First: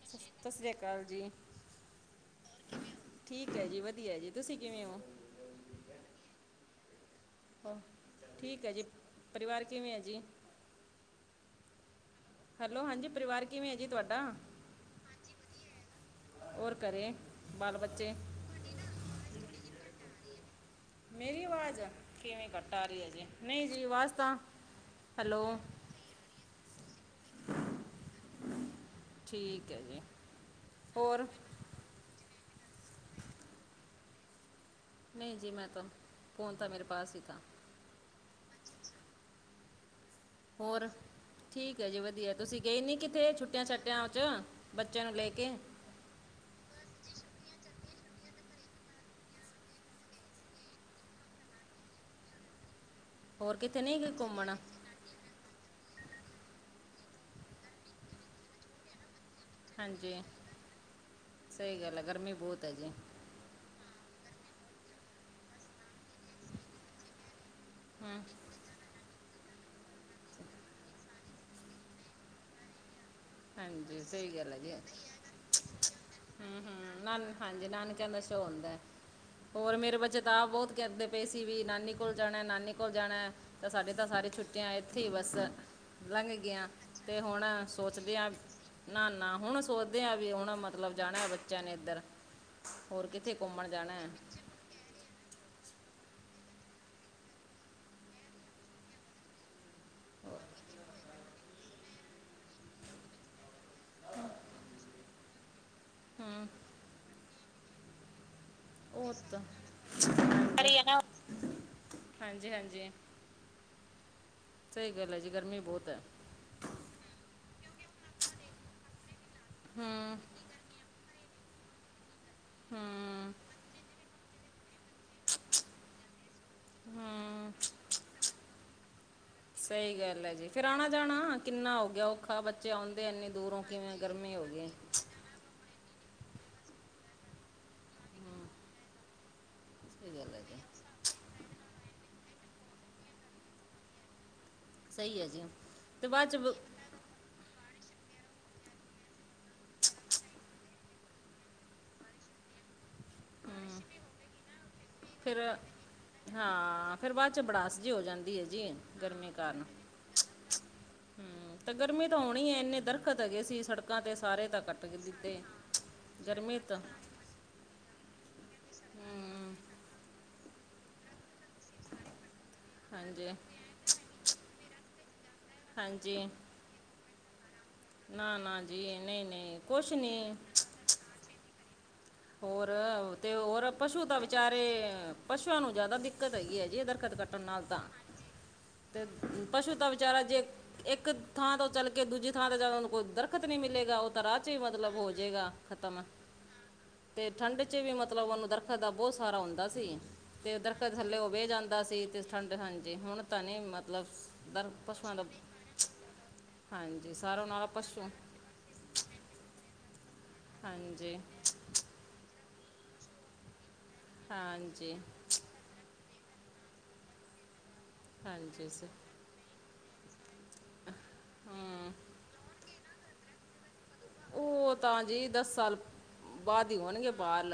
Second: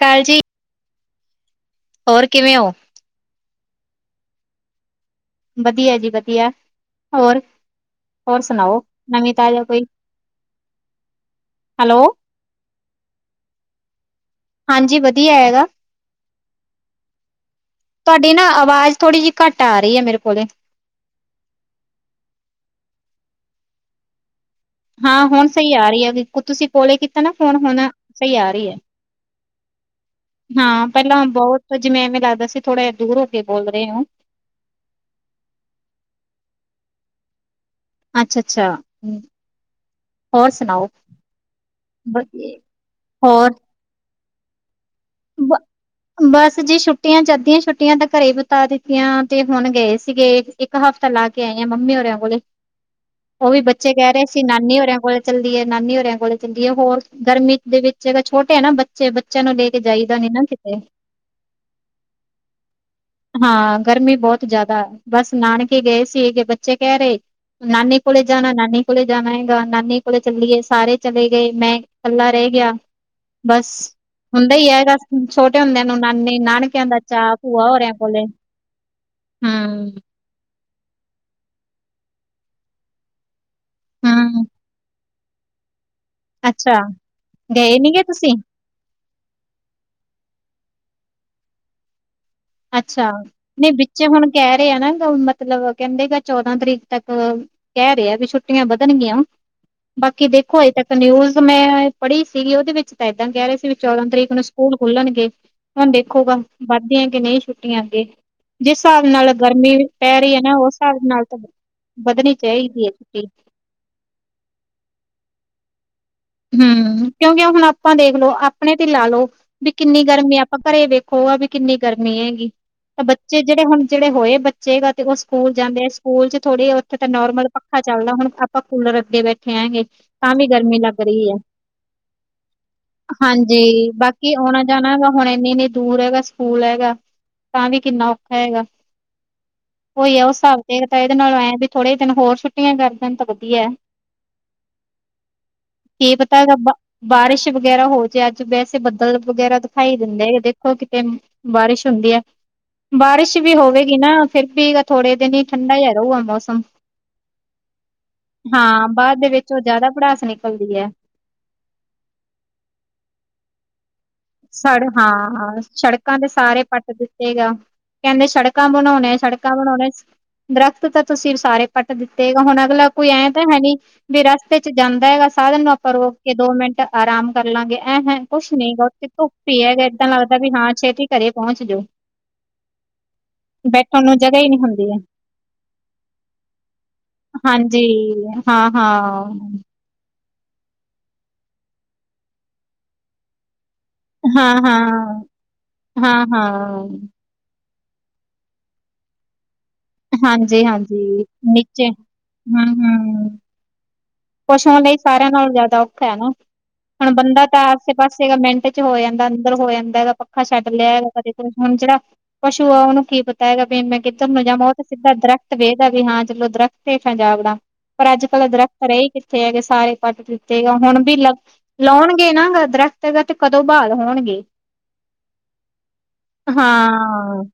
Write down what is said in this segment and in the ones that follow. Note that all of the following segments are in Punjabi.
ਕਾਲ ਜੀ ਸਤਿ ਸ੍ਰੀ ਅਕਾਲ ਜੀ। ਹੋਰ ਕਿਵੇਂ ਓ। ਠੀਕ ਹੈ ਜੀ ਵਧੀਆ ਜੀ ਤੁਸੀਂ ਕਿਵੇਂ ਹੋ। ਵਧੀਆ ਜੀ ਵਧੀਆ ਹੋਰ ਹੋ- ਹੋਰ ਠੀਕ ਹੈ ਸੁਣਾਓ ਜੀ ਨਵੀਂ ਤਾਜ਼ਾ ਪਰਿਵਾਰ ਕੋਈ ਕਿਵੇਂ ਹੈ ਜੀ ਹੈਲੋ ਹੈਲੋ ਹਾਂਜੀ ਪਰਿਵਾਰ ਕਿਵੇਂ ਜੀ ਤੁਹਾਡਾ ਹਾਂਜੀ ਵਧੀਆ ਹੈਗਾ ਔਰ ਘਰੇ ਬਾਲ ਬੱਚੇ ਤੁਹਾਡੀ ਨਾ ਆਵਾਜ਼ ਥੋੜ੍ਹੀ ਜਿ ਘੱਟ ਆ ਰਈ ਆ ਮੇਰੇ ਕੋਲ ਮੇਰੀ ਆਵਾਜ਼ ਕਿਵੇਂ ਕੱਟਾ ਰਈ ਆ ਜੀ ਨਈ ਜੀ ਆਵਾਜ਼ ਤਾਂ ਹਾਂ ਹੈਲੋ ਹੁਣ ਸਈ ਆ ਰਈ ਹੈ ਤੁਸੀਂ ਕੋਲੇ ਕੀਤਾ ਨਾ ਫੋਨ ਹੁਣ ਸਈ ਆ ਰਈ ਹੈ। ਠੀਕ ਹੈ ਜੀ ਹਾਂ ਪੈਲਾਂ ਹੋਰ ਬੋਤ ਜਿਵੇਂ ਐਵੇਂ ਲੱਗਦਾ ਸੀ ਥੋੜਾ ਜਿਹਾ ਦੂਰ ਹੋ ਕੇ ਬੋਲਦੇ ਰਏ ਹੋ। ਨਈ ਜੀ ਮੈਂ ਤਾਂ ਫ਼ੋਨ ਤਾਂ ਮੇਰੇ ਪਾਸ ਹੀ ਥਾ। ਅੱਛਾ-ਅੱਛਾ ਹੋਰ ਠੀਕ ਹੈ ਜੀ ਵਧੀਆ ਤੁਸੀਂ ਗਏ ਨੀ ਕਿੱਥੇ ਹੋਰ ਛੁੱਟਿਆਂ ਛੁੱਟਆਂ 'ਚ ਬੱਚਿਆਂ ਨੂੰ ਲੈ ਕੇ ਬ ਬਸ ਜੇ ਛੁੱਟੀਆਂ ਚਦੀਆਂ ਛੁੱਟੀਆਂ ਤਾਂ ਘਰੇ ਬਿਤਾ ਦਿੱਤੀਆਂ ਤੇ ਹੁਣ ਗਏ ਸੀਗੇ। ਇਕ ਹਫ਼ਤਾ ਲਾ ਕੇ ਆਈ ਹ ਮੰਮੀ ਹੋਰਿਆਂ ਕੋਲ ਉਹ ਹੋਰ ਵੀ ਕਿਤੇ ਬੱਚੇ ਨਹੀਂ ਗਏ ਕਹਿ ਰਏ ਸੀ ਘੁੰਮਣ ਨਾਨੀ ਹੋਰਿਆਂ ਕੋਲ ਚੱਲੀ ਏ ਨਾਨੀ ਹੋਰਿਆਂ ਕੋਲ ਚੱਲੀ ਏ। ਹੋਰ ਗਰਮੀ ਦੇ ਵਿੱਚ ਛੋਟੇ ਆ ਨਾ ਬੱਚੇ ਬੱਚਿਆਂ ਨੂੰ ਲੈ ਕੇ ਹਾਂਜੀ। ਜਾਈਦਾ ਨੀ ਨਾ ਕਿਤੇ ਸਈ ਗੱਲ ਐ ਗਰਮੀ ਬਹੁਤ ਐ ਜੀ। ਹਾਂ, ਗਰਮੀ ਬਹੁਤ ਜਾਦਾ ਬਸ ਨਾਨਕੇ ਗਏ ਸ ਗੇ ਬੱਚੇ ਕੈਰੇ ਨਾਨੀ ਕੋਲੇ ਹਮ, ਜਾਨਾ ਨਾਨੀ ਕੋਲੇ ਜਾਨਾ ਹੈਗਾ। ਨਾਨੀ ਕੋਲੇ ਚੱਲੀਏ ਸਾਰੇ ਚਲੇ ਗਏ ਮੈਂ ਕੱਲਾ ਰੈ ਗਿਆ। ਬਸ ਹਾਂਜੀ ਸਹੀ ਗੱਲ ਹੁੰਦਾ ਹੈ ਈ ਜੀ ਏਗਾ, ਛੋਟੇ ਹੁੰਦਿਆਂ ਨੂੰ ਨਾਨੀ ਨਾਨਕਿਆਂ ਦਾ ਚਾਅ ਭੂਆ ਔਰਯਾ ਨਸ਼ਾ ਹੁੰਦਾ ਹੋਰ ਮੇਰੇ ਬੱਚੇ ਤਾਬ ਬਹੁਤ ਕਹਦੇ ਪਏ ਸੀ ਵੀ ਨਾਨੀ ਕੋਲ ਜਾਣਾ, ਨਾਨੀ ਕੋਲ ਜਾਣਾ ਤਾਂ ਸਾਡੇ ਤਾਂ ਸਾਰੀ ਹੂੰ ਛੁੱਟੀਆਂ ਆ ਇ ਇਥੇ ਬਸ ਲੰਘ ਗਿਆ ਅੱਛਾ ਤੇ ਹੁਣ ਗਏ ਨੀ ਗੇ ਸੋਚਦੀ ਆਂ ਤੁਸੀਂ ਨਾ-ਨਾ ਹੁਣ ਸੋਚਦੇ ਆ ਵੀ ਹੁਣ ਮਤਲਬ ਜਾਣਾ ਬੱਚਿਆਂ ਨੇ ਇੱਧਰ। ਹੋਰ ਅੱਛਾ ਕਿੱਥੇ ਘੁੰਮਣ ਨਹੀਂ ਜਾਣਾ ਵਿੱਚੇ ਹੈ ਹੁਣ ਕਹ ਰਹੇ ਆ ਨਾ ਮਤਲਬ ਕੇਂਦੇਂ ਕ ਚੌਦਾਂ ਤਰੀਕ ਤੱਕ ਕਹ ਰਏ ਵੀ ਛੁੱਟੀਆਂ ਵੱਧਣਗੀਆਂ। ਬਾਕੀ ਦੇਖੋ ਹਜੇ ਤੱਕ ਨਿਊਜ਼ ਮੈਂ ਪੜ੍ਹੀ ਸੀਗੀ ਉਦੇ ਵਿੱਚ ਤਾਂ ਏਦਾਂ ਕੇਰੇ ਸੀ। ਵੀ ਚੌਦਾਂ ਤਰੀਕ ਨੂੰ ਸਕੂਲ ਖੁੱਲਲਣਗੇ। ਹੁਣ ਦੇਖੋ ਹੂੰ ਵੱਧਦੀਆਂ ਕੇ ਨਈ ਛੁੱਟੀਆਂ ਅੱਗੇ। ਜਿਸ ਸਾਬ ਉਹ ਨਾਲ ਤਾਂ ਗਰਮੀ ਪੈ ਰਈ ਐ ਨਾ ਉਸ ਰਹੀ ਹੈ ਸਾਬ ਨਾਲ ਤਾਂ ਵੱਧਨੀ ਹਾਂਜੀ ਚਾਈਦੀ ਅਗੇ। ਸਈ ਗੱਲ ਐ ਜੀ ਗਰਮੀ ਬੋਤ ਐ। ਹਮ ਕਿਉਂਕਿ ਹੁਣ ਆਪਾਂ ਦੇਖਲੋ ਆਪਣੇ ਤੇ ਲਾਲੋ ਵੀ ਕਿੰਨੀ ਹੂੰ ਗਰਮੀ ਆਪਾਂ ਘਰੇ ਵੇਖ ਖੋ ਆ ਵੀ ਕਿੰਨੀ ਗਰਮੀ ਹੈਗੀ ਤਾਂ ਹੂੰ ਬੱਚੇ ਜਿਹੜੇ ਹੁਣ ਜਿਹੜੇ ਹੁਣ ਹੋਏ ਬ ਚਾਈਦਾ ਤੇ ਉਹ ਸਕੂਲ ਜਾਂਦੇ। ਸਕੂਲ 'ਚ ਥੋੜ੍ਹੀ ਉੱਥੇ ਤਾਂ ਨੋਰਮਲ ਹੂੰ ਪੱਖਾ ਚੱਲਦਾ ਹੁਨ ਆਪਾਂ ਕੂਲਰ ਅੱਗੇ ਬੈਠੇ। ਹੈ ਹੇ, ਸਹੀ ਗੱਲ ਹੈ ਤਾਂ ਵੀ ਜੀ ਫਿਰ ਗਰਮੀ ਆਣਾ ਲੱਗ ਫਰੀ ਏ, ਜਾਣਾ ਕਿੰਨਾ ਹੋ ਗਿਆ ਔਖਾ ਬੱਚੇ ਆਉਂਦੇ ਇੰਨੀ ਦੂਰੋਂ ਹਾਂਜੀ ਕਿਵੇਂ ਬਾਕੀ ਗਰਮੀ ਹੋ ਆਉਣਾ ਗਈ ਜਾਣਾ ਵਾ ਹੁਣ ਇਨੀ-ਇਨੀ ਦੂਰ ਐਗਾ ਸਕੂਲ ਐਗਾ ਤਾਂ ਵੀ ਕਿੰਨਾ ਔਖਾ ਐਗਾ। ਉਈ ਸਹੀ ਐ ਗੱਲ ਉਸ ਹੈ ਜੀ ਹਿਸਾਬ ਤੇ ਤਾਂ ਇਦੇ ਨਾਲ ਐਂ ਵੀ ਥੋੜੇ ਦਿਨ ਹੋਰ ਛੁੱਟੀਆਂ ਕਰ ਦੇਨ ਤਾਂ ਵਧੀਆ। ਸਈ ਐ ਜੀ। ਤੇ ਕੀ ਬਾਅਦ ਚ ਪਤਾ ਐਗਾ ਬ ਬਾਰਿਸ਼ ਵਗੈਰਾ ਹੋ ਜੇ ਅੱਜ ਵੈਸੇ ਬੱਦਲ ਵਗੈਰਾ ਦਿਖਾਈ ਦਿੰਦੇ ਦੇ। ਦੇਖੋ ਕਿਤੇ ਬਾਰਿਸ਼ ਹੁੰਦੀ ਐ, ਬਾਰਿਸ਼ ਵੀ ਹਮ, ਹੋਵੇਗੀ ਨਾ ਫਿਰ ਵੀ ਥੋੜੇ ਦਿਨ ਫਿਰ ਹੀ ਠੰਡਾ ਹੀ ਰੂਗਾ ਮੌਸਮ ਹਾਂ ਫਿਰ ਬਾਅਦ ਚ ਬੜਾਸ ਜੀ ਹੋ ਜਾਂਦੀ ਹੈ ਜੀ ਹਾਂ, ਬਾਦ ਦੇ ਗਰਮੀ ਵਿੱਚ ਉਹ ਕਾਰਨ ਜ਼ਿਆਦਾ ਪੜਾਸ ਨਿਕਲਦੀ ਐ। ਹਮ ਤੇ ਗਰਮੀ ਤਾਂ ਹੋਣੀ ਏ ਇੰਨੇ ਦਰਖਤ ਹੈਗੇ ਸੀ ਸੜਕ [unintelligible] ਤੇ ਸਾਰੇ ਤਾਂ ਸੜ ਕੱਟਕ ਦਿੱਤੇ ਗਰਮੀ ਤ ਤੇਗਾ, ਕੇਦੇ, ਸੜਕਾਂ ਹਮ, ਬਣਾਉਣੇ-ਸੜਕਾਂ ਬਣਾਉਣੇ। ਦਰਖ਼ਤ ਤਾਂ ਤੁਸੀਂ ਸਾਰੇ ਪਟ ਦਿੱਤੇ ਗ ਹੁਣ ਅਗਲਾ ਕੋਈ ਹਾਂਜੀ ਐਂ ਤਾਂ ਹੈ ਨੀ ਵੀ ਰਸਤੇ 'ਚ ਜਾਂਦਾ ਹੈਗਾ, ਸਾਧਨ ਨੂੰ ਆਪਾਂ ਰੋਕ ਹਾਂਜੀ ਕੇ ਦੋ ਮਿੰਟ ਆਰਾਮ ਕਰ ਲਾਂਗੇ ਐਂਹ ਨਾ ਕੁਛ ਨਾ ਨੀ ਗਾ ਜੀ ਉੱਥੇ ਨਹੀਂ ਧੁੱਪ ਨਹੀਂ ਈ ਐ ਕੁਛ ਏਦਾਂ ਨਹੀਂ ਲੱਗਦਾ ਵੀ ਹਾਂ ਛੇਤੀ ਘਰੇ ਪੋਂਚ ਜੋੋ। ਹੋਰ ਤੇ ਹੋਰ ਪਸ਼ੂ ਨੂੰ ਤਾਂ ਜਗ੍ਹਾ ਹੀ ਨਹੀਂ ਵਿਚਾਰੇ ਹੁੰਦੀ ਹੈ ਪਸ਼ੂਆਂ ਨੂੰ ਜਾਦਾ ਦਿੱਕਤ ਹੈਗੀ ਹੈ ਜੀ ਇਧਰ। [unintelligible] [unintelligible] [unintelligible] ਤੇ ਹਾਂ। ਪਸ਼ੂ ਤਾ ਵਿਚਾਰਾ ਜੇ ਇੱਕ ਥਾਂ ਤੋਂ ਚੱਲ ਕੇ ਦੂਜੀ ਥਾਂ 'ਤੇ ਜਾ, ਉਨੂ ਕੋਈ ਦਰਖਤ ਨਹੀਂ ਮਿਲੇਗਾ ਉ ਤਰ੍ਹਾਂ 'ਚ ਹੀ ਮਤਲਬ ਹੋਜੇਗਾ ਖ਼ਤਮ। ਹਮ। ਤੇ ਠੰਡ 'ਚ ਵੀ ਮਤਲਬ ਉਨੂੰ ਦਰਖਤ ਦਾ ਬੋਤ ਸਾਰਾ ਹੁੰਦਾ ਸੀ। ਤੇ ਦਰਖਤ ਥੱਲੇ ਹਾਂਜੀ-ਹਾਂਜੀ ਉਹ ਬਹਿ ਨੀਚੇ ਹਮ-ਹਮ। ਨਈ ਮਤਲਬਸ ਪਸ਼ੂਆ ਲਈ ਸਾਰੇਆਂ ਨਾਲੋ ਜ਼ਿਆਦਾ ਔਖਾ ਹੈ ਨਾ, ਹੁਣ ਹਾਂਜੀ ਬੰਦਾ ਸਾਰਾ ਤਾਂ ਨਾਲ ਆਸੇ- ਪਸ਼ੂ ਪਾਸੇ ਮਿੰਟ ਤੇ ਹੋ ਜਾਂਦਾ, ਅੰਦਰ ਹੋ ਜਾਂਦਾ ਹੈਗਾ, ਪੱਖਾ ਛੱਡ ਲੇਆ, ਹਾਂਜੀ ਕਦੇ ਹੁਣ ਜਿਹੜਾ ਪਸੂ ਆ ਓਹਨੂੰ ਕੀ ਪਤਾ ਹੈਗਾ, ਵੀ ਮੈਂ ਕਿੱਧਰ ਨੂੰ ਜਾਵਾਂ, ਉਹ ਤੇ ਹਾਂਜੀ ਸਿੱਧਾ ਦਰਖਤ ਵੇਂਹਦਾ ਵੀ ਹਾਂ ਚਲੋ ਦਰੱਖ਼ਤ ਸੇਫ ਹੈਗਾ ਆਪਦਾ, ਪਰ ਅੱਜ ਕੱਲ੍ਹ ਹਾਂਜੀ ਦਰੱਖਤ ਸ- ਕਿੱਥੇ ਹੈਗੇ ਸਾਰੇ ਕੱਟ ਦਿੱਤੇ, ਗ ਹੁਣ ਵੀ ਲ ਹੂੰ ਲੋਣਗੇ ਨਾ ਦਰੱਖਤ ਤੇ ਕਦੋਂ ਬਹਾਲ ਹੋਣਗੇ ਉਹ ਤਾਂ ਜੀ ਸਾਲ ਬਾਅਦ ਹੀ ਹਾਂ ਹੋਣਗੇ ਬਾਲ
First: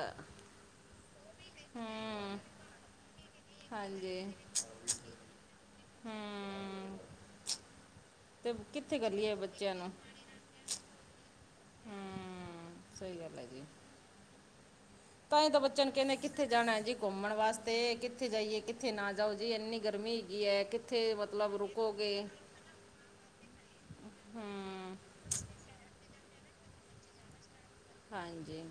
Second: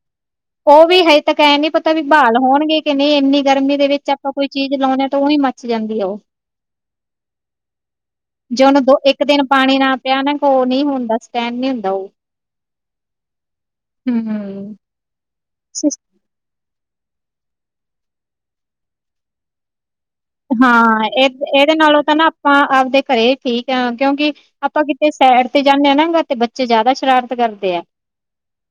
ਉਹ ਵੀ ਹਜੇ ਤੱਕ ਐ ਨੀ ਪਤਾ ਵੀ ਬਹਾਲ ਹੂੰ ਹੋਣਗੇ ਕਿ ਨਈ, ਏਂਨੀ ਗਰਮੀ ਦੇ ਵਿੱਚ ਹਾਂਜੀ ਆਪਾਂ ਕੋਈ ਚੀਜ਼ ਲਾਓਦੇ ਆ ਤਾਂ ਓਹੀ ਮ ਕਿਥੱ ਜਾਂਦੀ ਆ ਓ? ਹਮ ਜੇ ਉਹਨੂੰ ਦੋ -ਇੱਕ ਦਿਨ ਪਾਣੀ ਨੂੰ ਨਾ ਪਿਆਓ ਨਾ, ਕੋ ਓਹ ਨਈ ਹੁੰਦਾ ਸਟੈਂਡ ਨਈ ਹੁੰਦਾ ਓਹ। ਹੂੰ ਸਹੀ ਗੱਲ ਐ ਜੀ, ਤਾਂਹੀ ਤਾਂ ਬੱਚੇਆ ਨੂੰ ਸਿਸ ਕੈਂਦੇ ਕੀ ਕਿੱਥੇ ਜਾਣਾ ਜੀ ਘੁੰਮਣ ਵਾਸਤੇ, ਕਿੱਥੇ ਜਾਈਏ ਕਿੱਥੇ ਨਾ ਜਾਓ ਜੀ ਏਨੀ ਗਰਮੀ ਹੈਗੀ। ਕੀ ਆ ਕਿੱਥੇ ਮਤਲਬ ਰੁਕੋਗੇ। ਹਾ ਆਪਦੇ ਘਰੇ ਠੀਕ ਆ ਕਿਓਕਿ ਆਪਾਂ ਹੂੰ ਕਿਤੇ ਸੈਡ ਤੇ ਜਾਂਦੇ ਹਾਂ ਨਾ, ਗ ਤੇ ਬੱਚੇ ਜਿਆਦਾ ਸ਼ਰਾਰਤ ਕਰਦੇ ਆ। ਹਾਂਜੀ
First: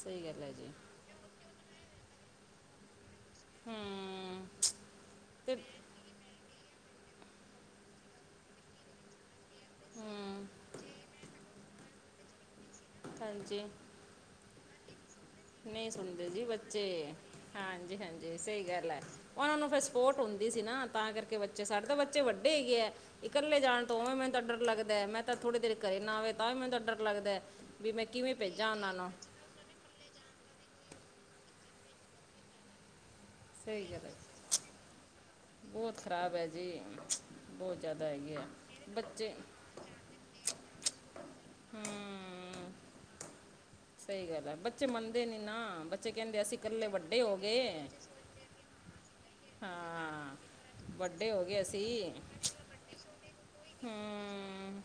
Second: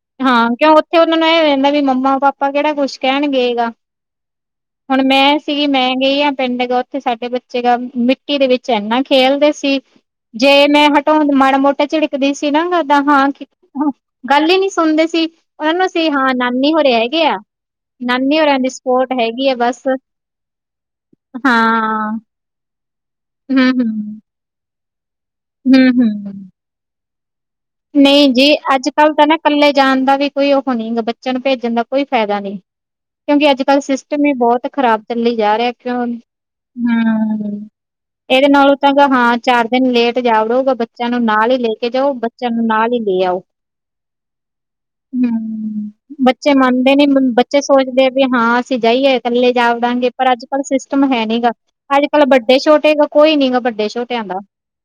ਸਹੀ ਗੱਲ ਹੈ ਜੀ। ਓਹਨਾ ਨੂੰ ਏਹ ਹੋ ਜਾਂਦਾ ਵੀ ਮੰਮਾ -ਪਾਪਾ ਕਿਹੜਾ ਕੁਛ ਕਹਿਣਗੇ ਗਾ ਹੂੰ ਹੁਣ ਮੈਂ ਤੇ ਮੈ ਗਈ ਜਾਂ ਪਿੰਡ ਗ ਉੱਥੇ ਸਾਡੇ ਬੱਚੇ ਗ ਮਿੱਟੀ ਦੇ ਵਿੱਚ ਏਨਾ ਖੇਲਦੇ ਸੀ। ਤੇ, ਹੂੰ ਜੇ ਮੈਂ ਹਟਾਓਣ ਮਾੜਾ ਮੋਟਾ ਝਿੜਕਦੀ ਸੀ ਨਾ ਜਾਦਾ ਹਾਂ ਹਾਂਜੀ ਗੱਲ ਈ ਨਈ ਸੁਣਦੇ ਸੀ। ਉਹਨਾਂ ਨੂੰ ਨਹੀਂ ਅਸੀਂ ਸੁਣਦੇ ਹਾਂ ਜੀ ਨਾਨੀ ਹੋਰੇ ਬੱਚੇ, ਹੈਗੇ ਆ ਹਾਂਜੀ- ਹਾਂਜੀ ਨਾਨੀ ਹੋਰਾਂ ਸਹੀ ਦੀ ਗੱਲ ਏ, ਸਪੋਰਟ ਹੈਗੀ ਆ ਓਹਨਾਂ ਨੂੰ ਫਿਰ ਬਸ ਸਪੋਰਟ ਹੁੰਦੀ ਸੀ ਨਾ ਤਾਂ ਕਰਕੇ ਬੱਚੇ, ਸਾਡੇ ਤਾਂ ਬੱਚੇ ਹਾਂ ਵੱਡੇ ਹੈਗੇ ਆ, ਹਮ ਇਕੱਲੇ ਜਾਣ ਤੋਂ ਔ ਹਮ ਮੈਨੂੰ ਤਾਂ ਡਰ ਲੱਗਦਾ ਏ, ਮੈਂ ਬੱਚਾ ਥੋੜ੍ਹੀ ਦੇਰ ਘਰੇ ਹਮ ਨਾ ਆਵੇ, ਹਮ ਤਾਂ ਵੀ ਮੈਨੂੰ ਤਾਂ ਡਰ ਲੱਗਦਾ ਏ, ਨਹੀਂ ਜੀ, ਅੱਜ ਕੱਲ ਤਾਂ ਨਾ ਕੱਲੇ ਜਾਣ ਦਾ ਵੀ ਕੋਈ ਉਹ ਨਹੀ, ਬੱਚੇਆਂ ਨੂੰ ਭੇਜਣ ਦਾ ਕੋਈ ਫਾਇਦਾ ਨਹੀਂ। ਕਿਉਂਕਿ ਅੱਜ ਕੱਲ੍ਹ ਸਹੀ ਗੱਲ ਹੈ ਸਿਸਟਮ ਹੀ ਬਹੁਤ ਖ਼ਰਾਬ ਚੱਲੀ ਜਾ ਰਿਹਾ ਬਹੁਤ ਕਿਉਂ ਹਮ ਖਰਾਬ ਹੈ ਜੀ ਬਹੁਤ ਜ਼ਿਆਦਾ ਹੈਗੀ ਆ ਇਹਦੇ ਨਾਲੋਂ ਤਾਂ ਬੱਚੇ ਹਾਂ ਚਾਰ ਦਿਨ ਲੇਟ ਜਾਲਓ ਪਰ ਬੱਚੇਆਂ ਨੂੰ ਨਾਲ ਹੀ ਲੈ ਕੇ ਜਾਓ ਚਾਨੂੰ ਹਮ ਨਾਲ ਲਈ। ਲੇ ਆਓ। ਸਹੀ ਗੱਲ ਹੈ ਬੱਚੇ ਮੰਨਦੇ ਹੂੰ। ਨੀ ਨਾ, ਬੱਚੇ ਕਹਿੰਦੇ ਅਸੀਂ ਇਕੱਲੇ ਮੰਨਦੇ ਨੀ, ਵੱਡੇ ਹੋ ਬੱਚੇ ਗਏ। ਸੋਚਦੇ ਆ ਹਾਂ। ਅਸੀਂ ਜਾਈਏ ਇਕੱਲੇ ਜਾ ਦਾਂਗੇ ਪਰ ਹਾਂ ਅੱਜ- ਕੱਲ ਸਿਸਟਮ ਹੈ ਵੱਡੇ ਨੀ ਹੋ ਗਾ ਗਏ ਅੱਜ ਅਸੀਂ -ਕੱਲ੍ਹ ਵੱਡੇ- ਛੋਟੇ। ਕੋਈ ਨੀ ਗਾ ਵੱਡੇ ਛੋਟਿਆਂ ਦਾ ਹਮ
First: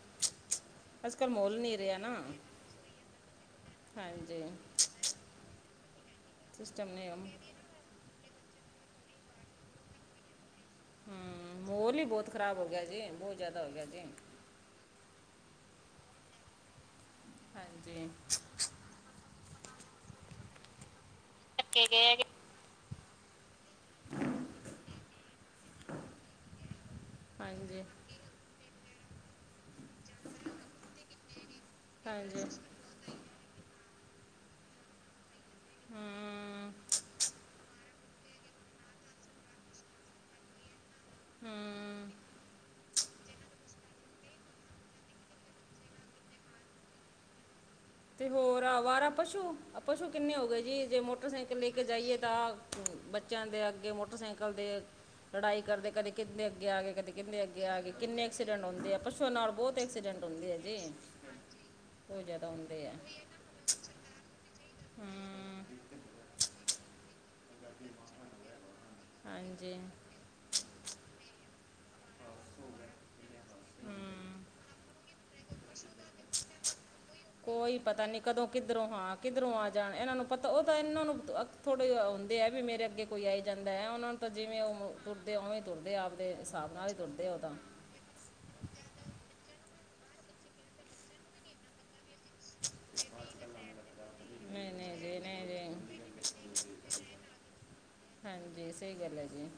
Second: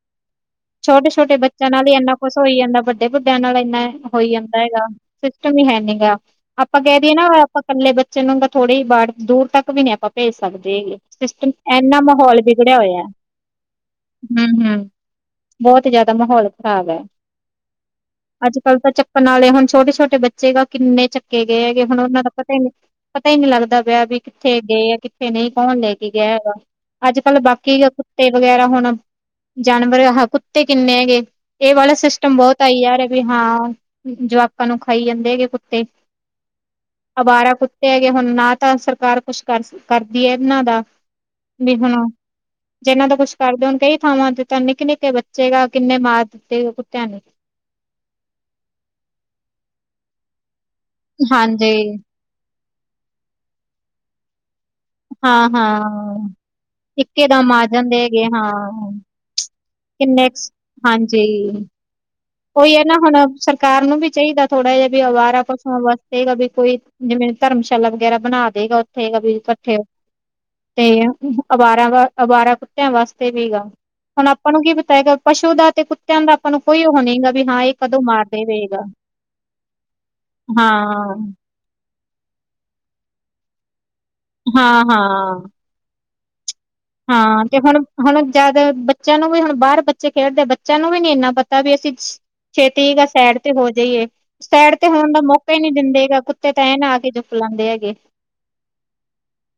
ਛੋਟੇ ਅੱਜ ਕੱਲ ਛੋਟੇ ਮੋਲ ਬੱਚਿਆਂ ਨਹੀਂ ਨਾਲ ਹੀ ਰਿਹਾ ਇੰਨਾ। ਨਾ ਕੁਛ ਹੋਈ ਜਾਂਦਾ ਵੱਡੇ ਵੱਡਿਆਂ ਨਾਲ ਇੰਨਾ ਹੋਈ ਹਾਂਜੀ ਜਾਂਦਾ ਹੈਗਾ ਸਿਸਟਮ ਹੀ ਹੈ ਨੀਗਾ। ਆਪਾਂ ਸਿਸਟਮ ਕਹਿ ਨੇ ਦਈਏ ਨਾ ਹਮ ਆਪਾਂ ਇਕੱਲੇ ਬੱਚੇ ਨੂੰ ਤਾਂ ਥੋੜ੍ਹੀ ਹੀ ਬਾਹਰ ਦੂਰ ਤੱਕ ਵੀ ਨਹੀਂ ਆਪਾਂ ਭੇਜ ਸਕਦੇ ਹੈਗੇ। ਸਿਸਟਮ ਮੋਲ ਇਨਾ ਹੀ ਬਹੁਤ ਮਾਹੌਲ ਖਰਾਬ ਹੋ ਵਿਗੜਿਆ ਗਿਆ ਜੀ ਹੋਇਆ। ਬਹੁਤ ਜ਼ਿਆਦਾ ਹੋ ਗਿਆ ਜੀ ਹਮ, ਹਮ ਬਹੁਤ ਜਿਆਦਾ ਮਾਹੌਲ ਖ਼ਰਾਬ ਹੈ। ਹਾਂਜੀ। ਅੱਜ -ਕੱਲ੍ਹ ਤਾਂ ਚੱਕ ਬਨਾਲੇ ਹੁਣ ਛੋਟੇ -ਛੋਟੇ ਬੱਚੇ ਗ ਕਿੰਨੇ ਚੱਕੇ ਗਏ ਹੈਗੇ ਹੁਣ ਉਹਨਾਂ ਦਾ ਪਤਾ ਹੀ ਪਤਾ ਹੀ ਨਹੀਂ ਲੱਗਦਾ। ਵੀ ਕਿੱਥੇ ਗਏ ਆ ਕਿੱਥੇ ਨਹੀਂ ਕੌਣ ਲੈ ਕੇ ਗਿਆ ਹੈਗਾ ਅੱਜ ਕੱਲ ਬਾਕੀ। ਹਾਂਜੀ ਕੁੱਤੇ ਵਗੈਰਾ ਹੁਣ ਜਾਨਵਰ ਆ ਕੁੱਤੇ ਕਿੰਨੇ ਹੈਗੇ ਇਹ ਵਾਲੇ ਸਟਮ ਹਾਂਜੀ ਬਹੁਤ ਆਈ ਯਾਰ ਵੀ ਹਾਂ ਜਵਾਕਾਂ ਨੂੰ ਖਾਈ ਜਾਂਦੇ। ਕੁੱਤੇ, ਹਮ ਅਬਾਰਾ ਕੁੱਤੇ। ਤੇ ਹੈਗੇ ਹੁਣ ਨਾ ਤਾਂ ਸਰਕਾਰ ਕੁਛ ਕਰ ਕਰਦੀ ਹੈ ਇਹਨਾਂ ਦਾ ਵੀ ਹੁਣ। ਹਮ ਜਿਹਨਾਂ ਦਾ ਕੁਛ ਕਰਦੇ ਹੋ ਹੁਣ ਕਈ ਥਾਵਾਂ ਤੇ ਤਾਂ ਨਿੱਕੇ- ਨਿੱਕੇ ਬੱਚੇ ਗ ਕਿੰਨੇ ਮਾਰ ਦਿੱਤੇ ਕੁੱਤਿਆਂ ਨੇ। ਤੇ ਹੋਰ ਆ, ਵਾਰਾ ਪਸੂ- ਪਸੂ ਕਿੰਨੇ ਹੋ ਗਏ ਜੀ, ਜੇ ਮੋਟਰਸਾਈਕਲ ਹਾਂਜੀ ਲੈਕੇ ਜਾਈਏ ਤਾ, ਬੱਚਿਆਂ ਦੇ ਅੱਗੇ, ਮੋਟਰਸਾਈਕਲ ਦੇ ਹਾਂ ਲੜਾਈ ਕਰਦੇ, ਕਦੇ ਹਾਂ ਕਿੰਨਦੇ ਅੱਗੇ ਆ ਗਏ -ਕਦੇ ਇੱਕੇ ਕਿੰਨਦੇ ਦਮ ਅੱਗੇ ਆ ਗਏ, ਜਾਂਦੇ ਕਿੰਨੇ ਹੈਗੇ ਹਾਂ ਐਕਸੀਡੈਂਟ ਹੁੰਦੇ ਆ, ਪਸ਼ੂਆਂ ਨਾਲ ਬਹੁਤ ਐਕਸੀਡੈਂਟ ਕਿੰਨੇ ਹੁੰਦੀ ਹੈ ਜੀ, ਕੋ ਜਿਆਦਾ ਓਹੀ ਹੈ ਨਾ, ਹੁਣ- ਸਰਕਾਰ ਨੂੰ ਵੀ ਚਾਹੀਦਾ ਥੋੜਾ ਜਿਹਾ, ਵੀ ਅਵਾਰਾ ਹਮ ਪਸੂਆਂ ਵਾਸਤੇਗਾ ਵੀ ਕੋਈ ਜਿਵੇਂ ਧਰਮਸ਼ਾਲਾ ਵਗੈਰਾ ਬਣਾ ਦੇਗਾ, ਉੱਥੇਗਾ ਵੀ ਹਾਂਜੀ ਇਕੱਠੇ ਤੇ ਅਵਾਰਾਂ ਵ ਅਬਾਰਾਂ- ਕੁੱਤਿਆਂ 'ਵਾਸਤੇ ਵੀਗਾ ਹੁਣ ਹਮ ਆਪਾਂ ਨੂੰ ਕੀ ਪਤਾ ਹੈਗਾ 'ਪਸੂ' ਦਾ ਤੇ 'ਕੁੱਤਿਆਂ' ਦਾ ਆਪਾਂ ਨੂੰ ਕੋਈ ਉਹ ਨਹੀਂ ਕੋਈ ਪਤਾ ਨੀ ਕਦੋਂ ਕਿੱਧਰੋਂ ਹਾਂ ਕਿੱਧਰੋਂ ਆ ਜਾਣ, ਇਹਨਾਂ ਨੂੰ ਪਤਾ ਉਹ ਤਾਂ ਇਹਨਾਂ ਨੂੰ ਹਾਂ, ਥੋੜ੍ਹੇ ਆਉਦੇ ਆ ਵੀ ਮੇਰੇ ਅੱਗੇ ਕੋਈ ਆਈ ਜਾਂਦਾ ਐ ਓਨਾਂ ਨੂੰ ਤਾਂ ਜਿਵੇਂ ਓ ਹਾਂ, ਤੁਰਦੇ ਹਾਂ। ਓਵੇ ਤੁਰਦੇ ਆਦੇ, ਹਿਸਾਬ ਨਾਲ ਤੁਰਦੇ ਆ ਉਹ ਹਾਂ, ਤਾਂ ਤੇ ਹੁਣ ਹੁਣ ਜਾਦਾ ਬੱਚਿਆਂ ਨੂੰ ਵੀ ਹੁਣ ਬਾਹਰ ਬੱਚੇ ਖੇਡਦੇ, ਬੱਚਿਆਂ ਨੂੰ ਵੀ ਨੀ ਐਨਾ ਪਤਾ ਵੀ ਅਸੀਂ ਛੇਤੀ ਆ ਸੈਡ ਤੇ ਹੋ ਜਾਈਏ, ਨਹੀਂ ਸੈਡ ਤੇ ਨਹੀਂ ਹੋਣ ਜੀ ਦਾ ਮੌਕਾ ਹੀ ਨਹੀਂ ਜੀ ਦਿੰਦੇ ਕੁੱਤੇ ਤਾਂ ਐਨ ਆ ਕੇ ਫਲਾਂਦੇ ਹੈਗੇ। ਹਾਂਜੀ ਸਹੀ ਗੱਲ ਹੈ ਜੀ,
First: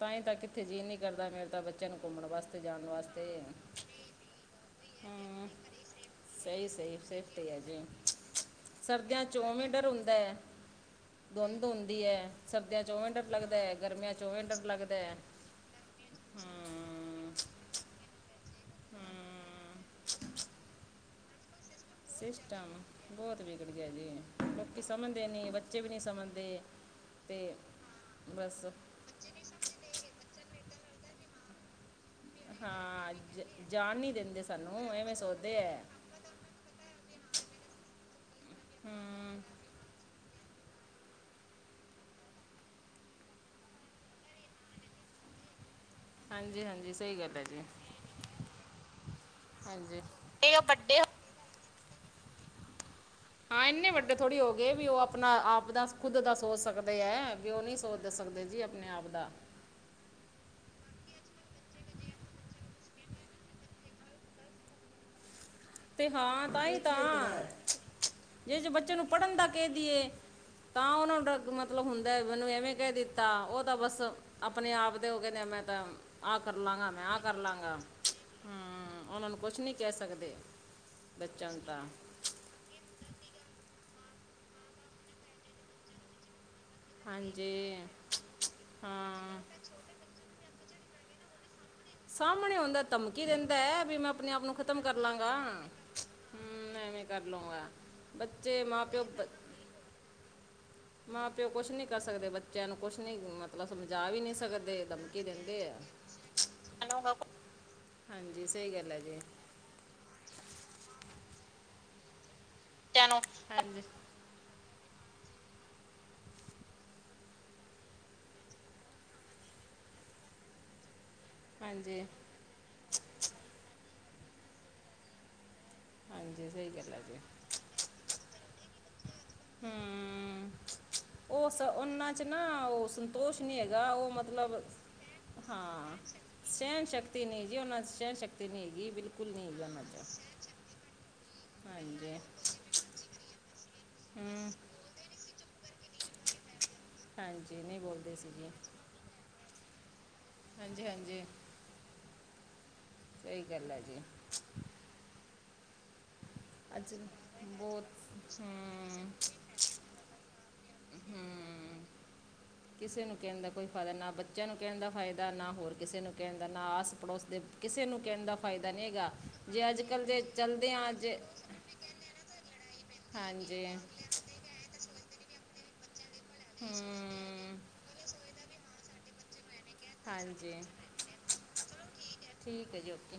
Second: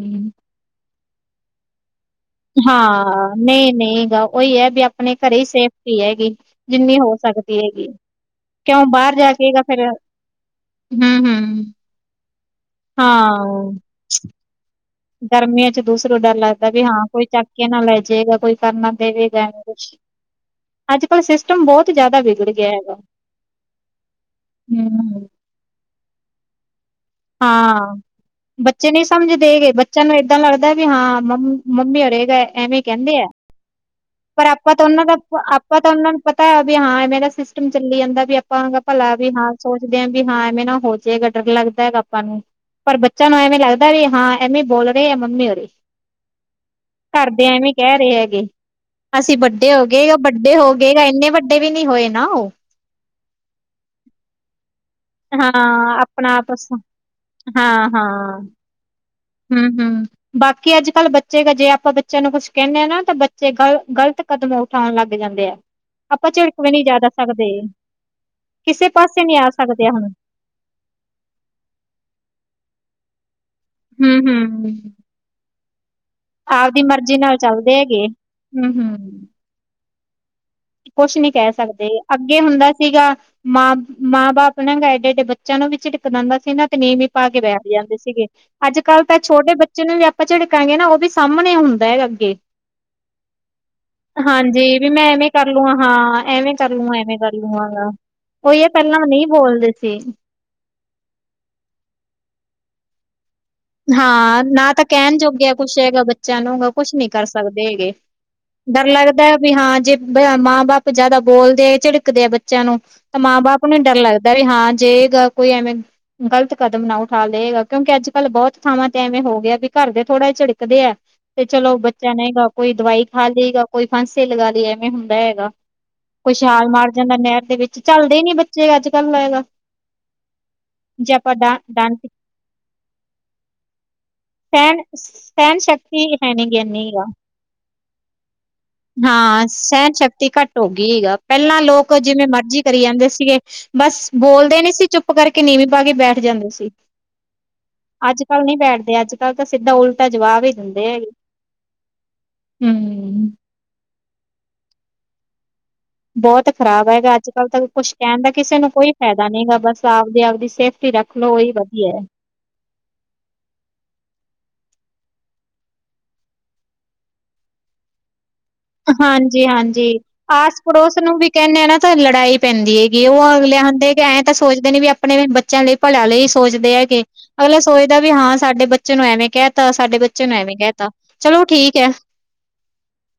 ਤਾਂਹੀ ਤਾਂ ਕਿੱਥੇ ਜੀ ਨਹੀਂ ਕਰਦਾ, ਮੇਰੇ ਤਾਂ ਬੱ ਜਨ ਘੁੰਮਣ ਵਸ ਹਾਂ, ਨਹੀਂ-ਨਹੀਂ ਗਾ। ਉਹੀ ਐ ਵੀ ਆਪਣੇ ਘਰੇ ਈ ਸੇਫਟੀ ਹੈਗੀ। ਸ ਜਿੰਨੀ ਹੋ ਸੇਫਟੀ ਸਕਦੀ ਹੈਗੀ, ਕਿਉਂ ਬਾਹਰ ਸਰਦੀਆਂ ਜਾ 'ਚ ਕੇਗਾ ਉਵੇਂ ਡਰ ਫੇਰ ਹੁੰਦਾ ਐ ਧੁੰਦ ਹੂੰ-ਹੂੰ, ਹੁੰਦੀ ਐ, ਸਰਦੀਆਂ 'ਚ ਉਵੇਂ ਡੰਟ ਹਾਂ। ਲੱਗਦਾ, ਗਰਮੀਆਂ 'ਚ ਉਵੇਂ ਡੰਟ ਲੱਗਦਾ ਗਰਮੀਆਂ ਚ ਦੂਸਰੋ ਡਰ ਲੱਗਦਾ ਵੀ ਹਾਂ ਕੋਈ ਹਮ, ਚੱਕ ਕੇ ਨਾ ਲੈ ਜੇ ਜਾ ਕੋਈ ਕਰਨਾ ਦੇਵੇਗਾ ਵੇ ਹਮ, ਕੁਛ, ਅੱਜ- ਕੱਲ ਸਿਸਟਮ ਬਹੁਤ ਜ਼ਿਆਦਾ ਵਿਗੜ ਗਿਆ ਸਿਸਟਮ ਹੈਗਾ। ਬਹੁਤ ਵਿਗੜ ਗਿਆ ਜੀ, ਲੋਕੀ ਸਮਝਦੇ ਹੂੰ। ਨੀ ਬੱਚੇ ਵੀ ਨੀ ਸਮਝਦੇ। ਤੇ ਹਾਂ, ਬਸ ਬੱਚੇ ਨੀ ਸਮਝ ਦੇ ਹੈਗੇ ਬੱਚਿਆਂ ਨੂੰ ਏਦਾਂ ਲੱਗਦਾ ਵੀ ਹਾਂ ਮੰ ਮੰਮੀ ਅਰੇ ਤਾਂ ਐਵੇਂ ਹਾਂ ਕਹਿੰਦੇ ਆ, ਜ- ਜਾਣ ਨਹੀਂ ਦਿੰਦੇ ਪਰ ਆਪਾਂ ਤਾਂ ਸਾਨੂੰ ਉਹਨਾਂ ਦਾ, ਐਵੇਂ ਸੋਚਦੇ ਆਪਾਂ ਹੈ ਤਾਂ ਉਹਨਾਂ ਨੂੰ ਪਤਾ ਵੀ ਹਾਂ ਐਵੇਂ ਦਾ ਸਿਸਟਮ ਚੱਲੀ ਜਾਂਦਾ ਵੀ ਆਪਾਂ ਭਲਾ ਵੀ ਹਮ, ਹਾਂ ਸੋਚਦੇ ਆ ਵੀ ਵੀ ਹਾਂ ਐਵੇਂ ਨਾ ਹੋ ਜੇ ਡਰ ਲੱਗਦੈ ਗਾ। ਆਪਾਂ ਨੂੰ, ਪਰ ਬੱਚਿਆਂ ਨੂੰ ਐਵੇਂ ਲੱਗਦਾ ਵੀ ਹਾਂ ਐਵੇਂ ਬੋਲ ਰਹੇ ਮੰਮੀ ਹੋਰੀ ਹਾਂਜੀ ਹਾਂਜੀ ਸਹੀ ਗੱਲ ਹੈ ਘਰਦੇ ਜੀ ਐਵੇਂ ਕਹਿ ਰਹੇ ਹੈਗੇ ਅਸੀਂ ਵੱਡੇ ਹੋ ਹਾਂਜੀ ਗਏ ਤੇ ਵੱਡੇ ਉਹ ਹੋ ਗਏ ਐਨੇ ਵੱਡੇ ਵੀ ਨੀ ਹੋਏ ਨਾ ਓ। ਹਾਂ ਐਨੇ ਵੱਡੇ ਥੋੜੇ ਹੋ ਗਏ ਵੀ ਓ ਆਪਣਾ ਹਾਂ ਆਪ ਦਾ ਖੁਦ ਦਾ ਆਪਣਾ ਸੋਚ ਆਪਸ ਸਕਦੇ ਐ। ਵੀ ਉਹ ਨੀ ਹਾਂ ਹਾਂ ਸੋਚਦੇ ਸਕਦੇ ਜੀ ਆਪਣੇ ਆਪ ਦਾ ਹਮ- ਹਮ ਬਾਕੀ ਅੱਜ- ਕੱਲ ਬੱਚੇ, ਜੇ ਆਪਾਂ ਬੱਚਿਆਂ ਨੂੰ ਕੁਛ ਕਹਿੰਦੇ ਹਾਂ ਨਾ, ਤਾਂ ਬੱਚੇ ਗਲ ਗਲਤ ਕਦਮ ਉਠਾਣ ਲੱਗ ਜਾਂਦੇ ਐ‌। ਤੇ ਹਾਂ ਤਾਈ ਤਾਂ, ਜੇ ਜੇ ਕਿਸੇ ਬੱਚੇ ਨੂੰ ਪਾਸੇ ਪੜਨ ਨਹੀਂ ਦਾ ਆ ਕਹਿ ਸਕਦੇ ਦੀਏ ਹੁਣ ਤਾਂ ਉਹਨੂੰ ਡਰੱਗ ਮਤਲਬ ਹੁੰਦਾ ਮੈਨੂੰ ਐਵੇਂ ਕਹਿ ਦਿੱਤਾ ਉਹ ਤਾਂ ਬਸ ਹਮ ਆਪਣੇ ਹਮ ਆਪ ਦੇ ਉਹ ਕਹਿੰਦੇ ਆ ਮੈਂ ਤਾਂ ਆਹ ਕਰ ਆਪਦੀ ਲਾਗਾ ਮੈਂ ਮਰਜ਼ੀ ਆਹ ਕਰ ਨਾਲ ਲਾਗਾ, ਚੱਲਦੇ ਹੈਗੇ ਹਮ ਹੂੰ ਹਮ ਓਨਾਂ ਨੂੰ ਕੁਛ ਨੀ ਕਹਿ ਸਕਦੇ। ਕੁਛ ਨੀ ਬੱਚਿਆਂ ਕਹਿ ਨੂੰ ਤਾਂ ਸਕਦੇ ਗੇ। ਅੱਗੇ ਹੁੰਦਾ ਸੀਗਾ, ਮਾਂ, ਮਾਂ- ਬਾਪ ਨਾ ਗ ਐਡੇ- ਐਡੇ ਬੱਚਿਆਂ ਨੂੰ ਵੀ ਝਿੜਕ ਦਿੰਦਾ ਸੀ ਨਾ ਨੀਮੀ ਪਾ ਕੇ ਬੈਠ ਹਾਂਜੀ ਜਾਂਦੇ ਸੀਗੇ, ਅੱਜ-ਕੱਲ ਤਾਂ ਹਾਂ ਛੋਟੇ ਬੱਚੇ ਨੂੰ ਵੀ ਅ ਆਪਾ ਝੜਕਾਂਗੇ ਨਾ ਉਹ ਵੀ ਸਾਹਮਣੇ ਹੁਣ ਸਾਹਮਣੇ ਆਉਂਦਾ ਧਮਕੀ ਦਿੰਦੈ ਵੀ ਮੈਂ ਆਪਣੇ ਆਪ ਨੂੰ ਖ਼ਤਮ ਕਰ ਲਾਗਾ। ਕਰਲੂੰ ਹਾਂ ਐਵੇਂ ਕਰਲੂ ਐਵੇਂ ਕਰਲੂ ਲਵਾਂਗਾ ਗਾ, ਓਹੀ ਬੱਚੇ ਆ ਪਹਿਲਾਂ ਮਾਪਿਓ ਨ‌ਈ ਬੋਲਦੇ ਸੀ। ਮਾਂ-ਪਿਓ ਕੁਛ ਨੀ ਕਰ ਸਕਦੇ ਬੱਚਿਆਂ ਨੂੰ ਕੁਛ ਨੀ ਹਾਂ ਨਾ ਤਾਂ ਕਹਿਣ ਜੋਗੇ ਆ ਕੁਛ ਹੈਗਾ ਬੱਚਾ ਬੱਚਿਆਂ ਨੂੰ ਕੁਛ ਨੀ ਕਰ ਸਕਦੇ ਹੈਗੇ, ਹਾਂਜੀ ਸਹੀ ਡਰ ਗੱਲ ਹੈ ਜੀ ਲੱਗਦਾ। ਵੀ ਹਾਂ ਜੇ ਮਾਂ- ਬਾਪ ਜਿਆਦਾ ਬੋਲਦੇ ਆ, ਝਿੜਕਦੇ ਆ, ਬੱਚਿਆਂ ਨੂੰ ਤਾਂ ਮਾਂ- ਬਾਪ ਨੂੰ ਡਰ ਲੱਗਦਾ। ਵੀ ਹਾਂ ਜੇਗਾ ਕੋਈ ਐਵੇਂ ਗ਼ਲਤ ਕਦਮ ਨਾ ਉਠਾ ਲੇਗਾ ਕਿਉਂਕਿ ਅੱਜ ਕੱਲ ਬਹੁਤ, ਥਾਵਾਂ ਤੇ ਐਵੇਂ ਹੋ ਗਿਆ ਵੀ ਘਰ ਦੇ ਥੋੜਾ ਜ ਝਿੜਕਦੇ ਆ, ਤੇ ਚਲੋ ਹਾਂਜੀ ਬੱਚਾ ਨਹੀਂਗਾ- ਕੋਈ ਦਵਾਈ ਖਾ ਲਈ ਗਾ ਕੋਈ ਫਾਂਸੀ ਲਗਾ ਲਈਏ ਐਵੇਂ ਹੁੰਦਾ ਹੈਗਾ। ਕੋਈ ਹਾਂਜੀ ਛਾਲ ਸਹੀ ਮਾਰ ਗੱਲ ਹੈ ਜਾਂਦਾ ਜੀ ਨਹਿਰ ਦੇ ਵਿੱਚ ਚੱਲਦੇ ਹੀ ਨੀ ਬੱਚੇ ਅੱਜ ਕੱਲ ਹੋਏਗਾ। ਹੂੰ ਉਹ ਡਾਂਟ ਉਹਨਾਂ ਚ ਨਾ ਉਹ ਸੰਤੋਸ਼ ਨੀ ਹੈਗਾ ਉਹ ਮਲ- ਮਤਲਬ ਸਹਿਣ ਸਹਿਣ ਹਾਂ ਸ਼ਕਤੀ ਹੈ ਨੀ ਗੀ ਸਹਿਣ ਇੰਨੀ ਗਾ ਸ਼ਕਤੀ ਨਹੀਂ ਜੀ ਉਹਨਾਂ ਚ ਸਹਿਣ ਸ਼ਕਤੀ। ਤੀ ਨਹੀਂ ਹੈਗੀ, ਬਿਲਕੁਲ ਹਾਂ, ਨੀ ਹੈਗੀ ਓਨਾ ਸਹਿਣ ਸ਼ਕਤੀ ਘੱਟ ਚ। ਹੋ ਗੀ ਗਾ ਪਹਿਲਾਂ ਲੋਕ ਹਾਂਜੀ ਜਿਵੇਂ ਮਰਜੀ ਕਰੀ ਜਾਂਦੇ ਸੀਗੇ, ਬਸ ਹਮ ਬੋਲਦੇ ਨੀ ਸੀ ਚੁੱਪ ਕਰਕੇ ਕਿ ਨੀਵੀਂ ਪਾ ਕੇ ਬੈਠ ਜਾਂਦੇ ਸੀ, ਹਾਂਜੀ ਨਹੀਂ ਬੋਲਦੇ ਅੱਜ ਸੀ ਕੱਲ ਜੀ ਨਹੀਂ ਬੈਠਦੇ ਅੱਜ- ਤਾਂ ਸਿੱਧਾ ਉਲਟਾ ਜਵਾਬ ਹੀ ਦਿੰਦੇ ਹਾਂਜੀ ਹੈਗੇ, ਹਾਂਜੀ ਹੂੰ। ਸਹੀ ਗੱਲ ਐ ਜੀ। ਬਹੁਤ ਖ਼ਰਾਬ ਹੈਗਾ ਅੱਜ ਕੱਲ ਤਾਂ ਕੁਛ ਬਹੁਤ ਕਹਿਣ ਦਾ, ਕਿਸੇ ਨੂੰ ਕੋਈ ਹਮ ਫਾਇਦਾ ਨਹੀਂ ਹੈਗਾ, ਬਸ ਆਪ ਆਪਦੀ ਸੇਫਟੀ ਰੱਖ ਲਓ ਉਹੀ ਹਮ ਵਧੀਆ ਐ। ਕਿਸੇ ਨੂੰ ਕਹਿਣ ਦਾ ਕੋਈ ਫਾਇਦਾ, ਨਾ ਬੱਚਿਆਂ ਨੂੰ ਕਹਿਣ ਦਾ ਫਾਇਦਾ, ਨਾ ਹੋਰ ਕਿਸੇ ਨੂੰ ਕਹਿਣ ਦਾ, ਨਾ ਆਸ- ਪੜੋਸ ਦੇ ਕਿਸੇ ਨੂੰ ਕਹਿਣ ਦਾ ਫਾਇਦਾ ਨਹੀਂ ਹੈਗਾ, ਜੇ ਅੱਜ ਕੱਲ ਜੇ ਚੱਲਦੇ ਹਾਂ ਜੇ ਕਹਿੰਦੇ ਆ ਨਾ ਤਾਂ ਲੜਾਈ ਪੈਂਦੀ ਹੈਗੀ ਐਂ, ਉਹ ਅਗਲੇਿ ਹਾਂਜੀ ਹੁੰਦੇ ਐਏਂ ਤਾਂ ਸੋਚਦੇ ਨੇ ਵੀ ਆਪਣੇ ਬੱਚਿਆਂ ਲਈ ਭਲਾ ਲਈ। ਸੋਚਦੇ ਹੈ ਕੀ ਹੂੰ ਅਗਲੇ ਸੋਚਦਾ ਵੀ ਹਾਂ ਸਾਡੇ ਬੱਚੇ ਨੂੰ ਐਵੇਂ ਕਹਿ- ਤਾਂ, ਸਾਡੇ ਬੱਚੇ ਨੂੰ ਐਵੇਂ ਹਾਂਜੀ ਕਹਿ ਤਾ ਚਲੋ ਠੀਕ ਹੈ। ਠੀਕ ਹੈ ਜੀ, ਓਕੇ।